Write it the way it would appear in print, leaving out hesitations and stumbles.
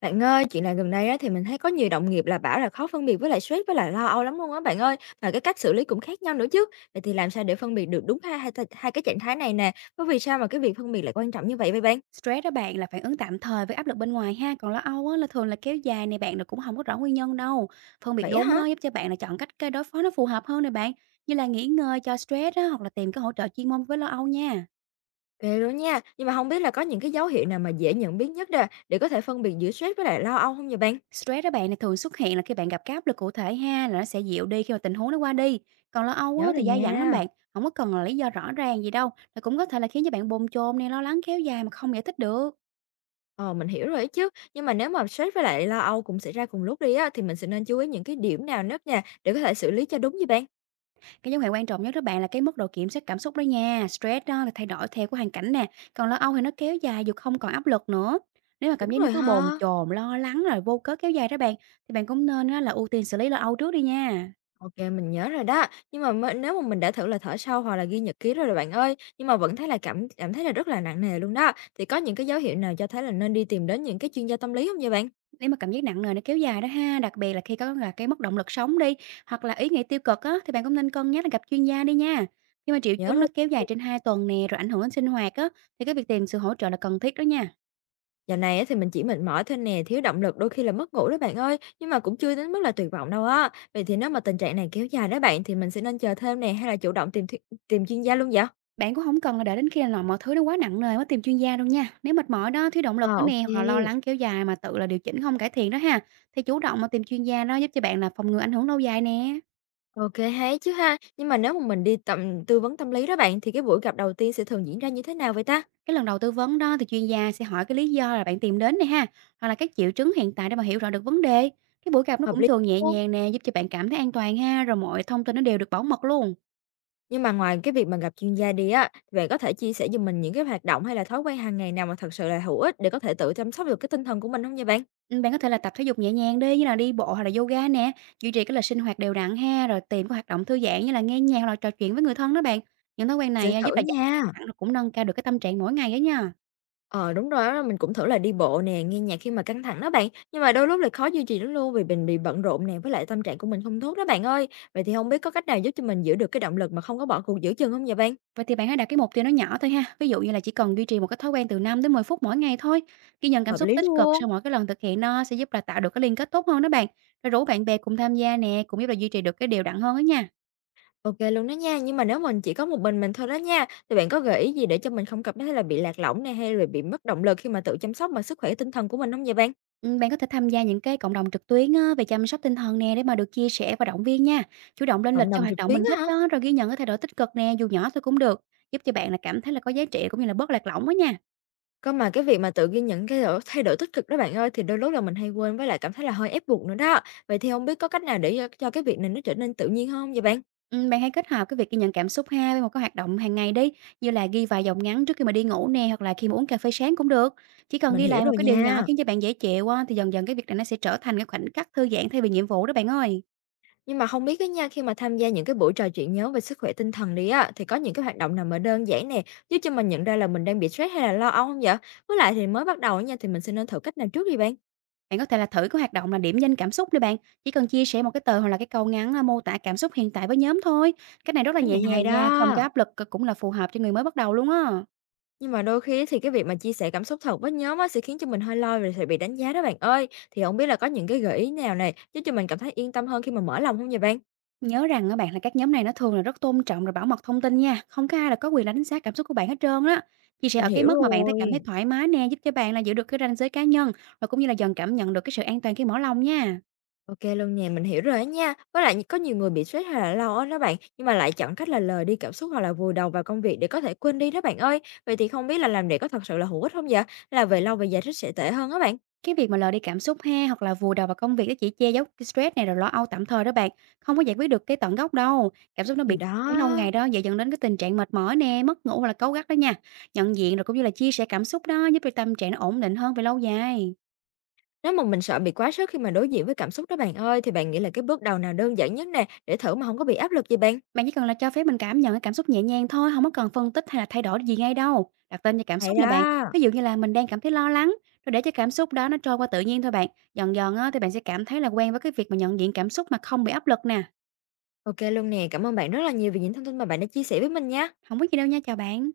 Bạn ơi, chuyện là gần đây á, thì mình thấy có nhiều đồng nghiệp là bảo là khó phân biệt với lại stress với lại lo âu lắm luôn á bạn ơi. Mà cái cách xử lý cũng khác nhau nữa chứ. Vậy thì làm sao để phân biệt được đúng hai cái trạng thái này nè? Và vì sao mà cái việc phân biệt lại quan trọng như vậy vậy bạn? Stress đó bạn là phản ứng tạm thời với áp lực bên ngoài ha, còn lo âu á là thường là kéo dài này bạn, là cũng không có rõ nguyên nhân đâu. Phân biệt Vậy á đúng hả? đó giúp cho bạn là chọn cách cái đối phó nó phù hợp hơn này bạn, như là nghỉ ngơi cho stress á, hoặc là tìm cái hỗ trợ chuyên môn với lo âu nha. Ghê luôn nha. Nhưng mà không biết là có những cái dấu hiệu nào mà dễ nhận biết nhất đó để có thể phân biệt giữa stress với lại lo âu không vậy bạn? Stress đó bạn là thường xuất hiện là khi bạn gặp cái áp lực cụ thể ha, là nó sẽ dịu đi khi mà tình huống nó qua đi. Còn lo âu á Nhớ rồi thì dai dẳng lắm nha. bạn, không có cần là lý do rõ ràng gì đâu, là cũng có thể là khiến cho bạn bồn chồn này lo lắng kéo dài mà không giải thích được. Ờ, mình hiểu rồi ấy chứ. Nhưng mà nếu mà stress với lại lo âu cũng xảy ra cùng lúc đi á, thì mình sẽ nên chú ý những cái điểm nào nhất nha để có thể xử lý cho đúng vậy bạn? Cái dấu hiệu quan trọng nhất đó bạn là cái mức độ kiểm soát cảm xúc đó nha. Stress đó là thay đổi theo cái hoàn cảnh nè. Còn lo âu thì nó kéo dài dù không còn áp lực nữa. Nếu mà cảm Đúng giác nó rồi cứ bồn ha. chồn, lo lắng rồi vô cớ kéo dài đó bạn, thì bạn cũng nên á là ưu tiên xử lý lo âu trước đi nha. OK, mình nhớ rồi đó. Nhưng mà mới nếu mà mình đã thử là thở sâu hoặc là ghi nhật ký rồi rồi bạn ơi, nhưng mà vẫn thấy là cảm cảm thấy là rất là nặng nề luôn đó. Thì có những cái dấu hiệu nào cho thấy là nên đi tìm đến những cái chuyên gia tâm lý không vậy bạn? Nếu mà cảm giác nặng nề nó kéo dài đó ha, đặc biệt là khi có là cái mất động lực sống đi, hoặc là ý nghĩ tiêu cực á, thì bạn cũng nên cân nhắc là gặp chuyên gia đi nha. Khi mà triệu Nhớ chứng ru. nó kéo dài trên 2 tuần nè, rồi ảnh hưởng đến sinh hoạt á, thì cái việc tìm sự hỗ trợ là cần thiết đó nha. Giờ này á thì mình chỉ mệt mỏi thôi nè, thiếu động lực, đôi khi là mất ngủ đó bạn ơi, nhưng mà cũng chưa đến mức là tuyệt vọng đâu á. Vậy thì nếu mà tình trạng này kéo dài đó bạn, thì mình sẽ nên chờ thêm nè, hay là chủ động tìm chuyên gia luôn vậy? Bạn cũng không cần là để đến khi là mọi thứ nó quá nặng nề mới tìm chuyên gia đâu nha. Nếu mệt mỏi đó, thiếu động Ờ, lực nữa OK nè, hoặc là kê, lo lắng kéo dài mà tự là điều chỉnh không cải thiện đó ha, thì chủ động mà tìm chuyên gia đó giúp cho bạn là phòng ngừa ảnh hưởng lâu dài nè. ô chứ ha. Nhưng mà nếu mà mình đi tầm tư vấn tâm lý đó bạn, thì cái buổi gặp đầu tiên sẽ thường diễn ra như thế nào vậy ta? Cái lần đầu tư vấn đó thì chuyên gia sẽ hỏi cái lý do là bạn tìm đến này ha, hoặc là các triệu chứng hiện tại, để mà hiểu rõ được vấn đề. Cái buổi gặp nó Hợp cũng lý thường nhẹ không. nhàng nè, giúp cho bạn cảm thấy an toàn ha, rồi mọi thông tin nó đều được bảo mật luôn. Nhưng mà ngoài cái việc mà gặp chuyên gia đi á, bạn có thể chia sẻ giùm mình những cái hoạt động hay là thói quen hàng ngày nào mà thật sự là hữu ích để có thể tự chăm sóc được cái tinh thần của mình không nha bạn? Bạn có thể là tập thể dục nhẹ nhàng đi, như là đi bộ hoặc là yoga nè, duy trì cái lịch sinh hoạt đều đặn ha, rồi tìm các hoạt động thư giãn như là nghe nhạc hoặc là trò chuyện với người thân đó bạn. Những thói quen Sẽ này á, giúp thử là giảm nha. căng thẳng rồi cũng nâng cao được cái tâm trạng mỗi ngày á nha. Ờ, đúng rồi á, mình cũng thử là đi bộ nè, nghe nhạc khi mà căng thẳng đó bạn, nhưng mà đôi lúc lại khó duy trì lắm luôn vì mình bị bận rộn nè, với lại tâm trạng của mình không tốt đó bạn ơi. Vậy thì không biết có cách nào giúp cho mình giữ được cái động lực mà không có bỏ cuộc giữa chừng không vậy bạn? Vậy thì bạn hãy đặt cái mục tiêu nó nhỏ thôi ha, ví dụ như là chỉ cần duy trì một cái thói quen từ 5 đến 10 phút mỗi ngày thôi. Ghi nhận cảm Hợp xúc lý tích cực luôn. sau mỗi cái lần thực hiện, nó sẽ giúp là tạo được cái liên kết tốt hơn đó bạn. Rồi rủ bạn bè cùng tham gia nè, cũng giúp là duy trì được cái đều đặn hơn đó nha. OK luôn đó nha, nhưng mà nếu mình chỉ có một mình thôi đó nha, thì bạn có gợi ý gì để cho mình không cảm thấy là bị lạc lõng này hay là bị mất động lực khi mà tự chăm sóc mà sức khỏe tinh thần của mình không vậy bạn? Bạn có thể tham gia những cái cộng đồng trực tuyến á, về chăm sóc tinh thần nè, để mà được chia sẻ và động viên nha. Chủ động lên lịch Cộng cho đồng hoạt trực động tuyến mình thích á hả? đó, rồi ghi nhận cái thay đổi tích cực nè, dù nhỏ thôi cũng được, giúp cho bạn là cảm thấy là có giá trị, cũng như là bớt lạc lõng đó nha. Cơ mà cái việc mà tự ghi nhận cái thay đổi tích cực đó bạn ơi, thì đôi lúc là mình hay quên với lại cảm thấy là hơi ép buộc nữa đó. Vậy thì không biết có cách nào để cho cái việc này nó trở nên tự nhiên hơn hông vậy bạn? Bạn hãy kết hợp cái việc ghi nhận cảm xúc ha, với một cái hoạt động hàng ngày đi, như là ghi vài dòng ngắn trước khi mà đi ngủ nè, hoặc là khi mà uống cà phê sáng cũng được. Chỉ cần Mình ghi hiểu lại một rồi cái điều nhỏ nha. khiến cho bạn dễ chịu á, thì dần dần cái việc này nó sẽ trở thành cái khoảnh khắc thư giãn thay vì nhiệm vụ đó bạn ơi. Nhưng mà không biết cái nha, khi mà tham gia những cái buổi trò chuyện nhóm về sức khỏe tinh thần đi á, thì có những cái hoạt động nào mà đơn giản nè, giúp cho mình nhận ra là mình đang bị stress hay là lo âu không vậy? Với lại thì mới bắt đầu nha, thì mình sẽ nên thử cách nào trước đi bạn? Bạn có thể là thử cái hoạt động là điểm danh cảm xúc đi bạn, chỉ cần chia sẻ một cái tờ hoặc là cái câu ngắn, a, mô tả cảm xúc hiện tại với nhóm thôi. Cái này rất là Cách này nhẹ hay nhàng nha, không có đó! áp lực, cũng là phù hợp cho người mới bắt đầu luôn á. Nhưng mà đôi khi thì cái việc mà chia sẻ cảm xúc thật với nhóm á, sẽ khiến cho mình hơi lo rồi sẽ bị đánh giá đó bạn ơi. Thì không biết là có những cái gợi ý nào này giúp cho mình cảm thấy yên tâm hơn khi mà mở lòng không vậy bạn? Nhớ rằng các bạn là các nhóm này nó thường là rất tôn trọng, rồi bảo mật thông tin nha, không có ai là có quyền đánh giá cảm xúc của bạn hết trơn á. Chia sẻ Mình ở cái hiểu mức mà bạn thấy cảm thấy rồi. thoải mái nè, giúp cho bạn là giữ được cái ranh giới cá nhân, và cũng như là dần cảm nhận được cái sự an toàn khi mở lòng nha. OK luôn nè, mình hiểu rồi á nha. Với lại có nhiều người bị stress hay là lo á đó bạn, nhưng mà lại chọn cách là lờ đi cảm xúc hoặc là vùi đầu vào công việc để có thể quên đi đó bạn ơi. Vậy thì không biết là làm vậy có thật sự là hữu ích không vậy? Là về lâu về dài rất sẽ tệ hơn á bạn? Cái việc mà lờ đi cảm xúc ha, hoặc là vùi đầu vào công việc, nó chỉ che giấu cái stress này, rồi lo âu tạm thời đó bạn, không có giải quyết được cái tận gốc đâu. Cảm xúc nó Thì bị đó, ấy lâu ngày đó, dễ dẫn đến cái tình trạng mệt mỏi nè, mất ngủ hoặc là cáu gắt đó nha. Nhận diện rồi cũng như là chia sẻ cảm xúc đó, giúp cho tâm trạng nó ổn định hơn về lâu dài. nếu mà mình sợ bị quá sức khi mà đối diện với cảm xúc đó bạn ơi, thì bạn nghĩ là cái bước đầu nào đơn giản nhất nè, để thử mà không có bị áp lực gì bạn? Bạn chỉ cần là cho phép mình cảm nhận cái cảm xúc nhẹ nhàng thôi, không có cần phân tích hay là thay đổi gì ngay đâu. Đặt tên cho cảm Hay xúc này bạn, đó! ví dụ như là mình đang cảm thấy lo lắng, rồi để cho cảm xúc đó nó trôi qua tự nhiên thôi bạn. Dần dần á, thì bạn sẽ cảm thấy là quen với cái việc mà nhận diện cảm xúc mà không bị áp lực nè. OK luôn nè, cảm ơn bạn rất là nhiều vì những thông tin mà bạn đã chia sẻ với mình nha. Không có gì đâu nha, chào bạn.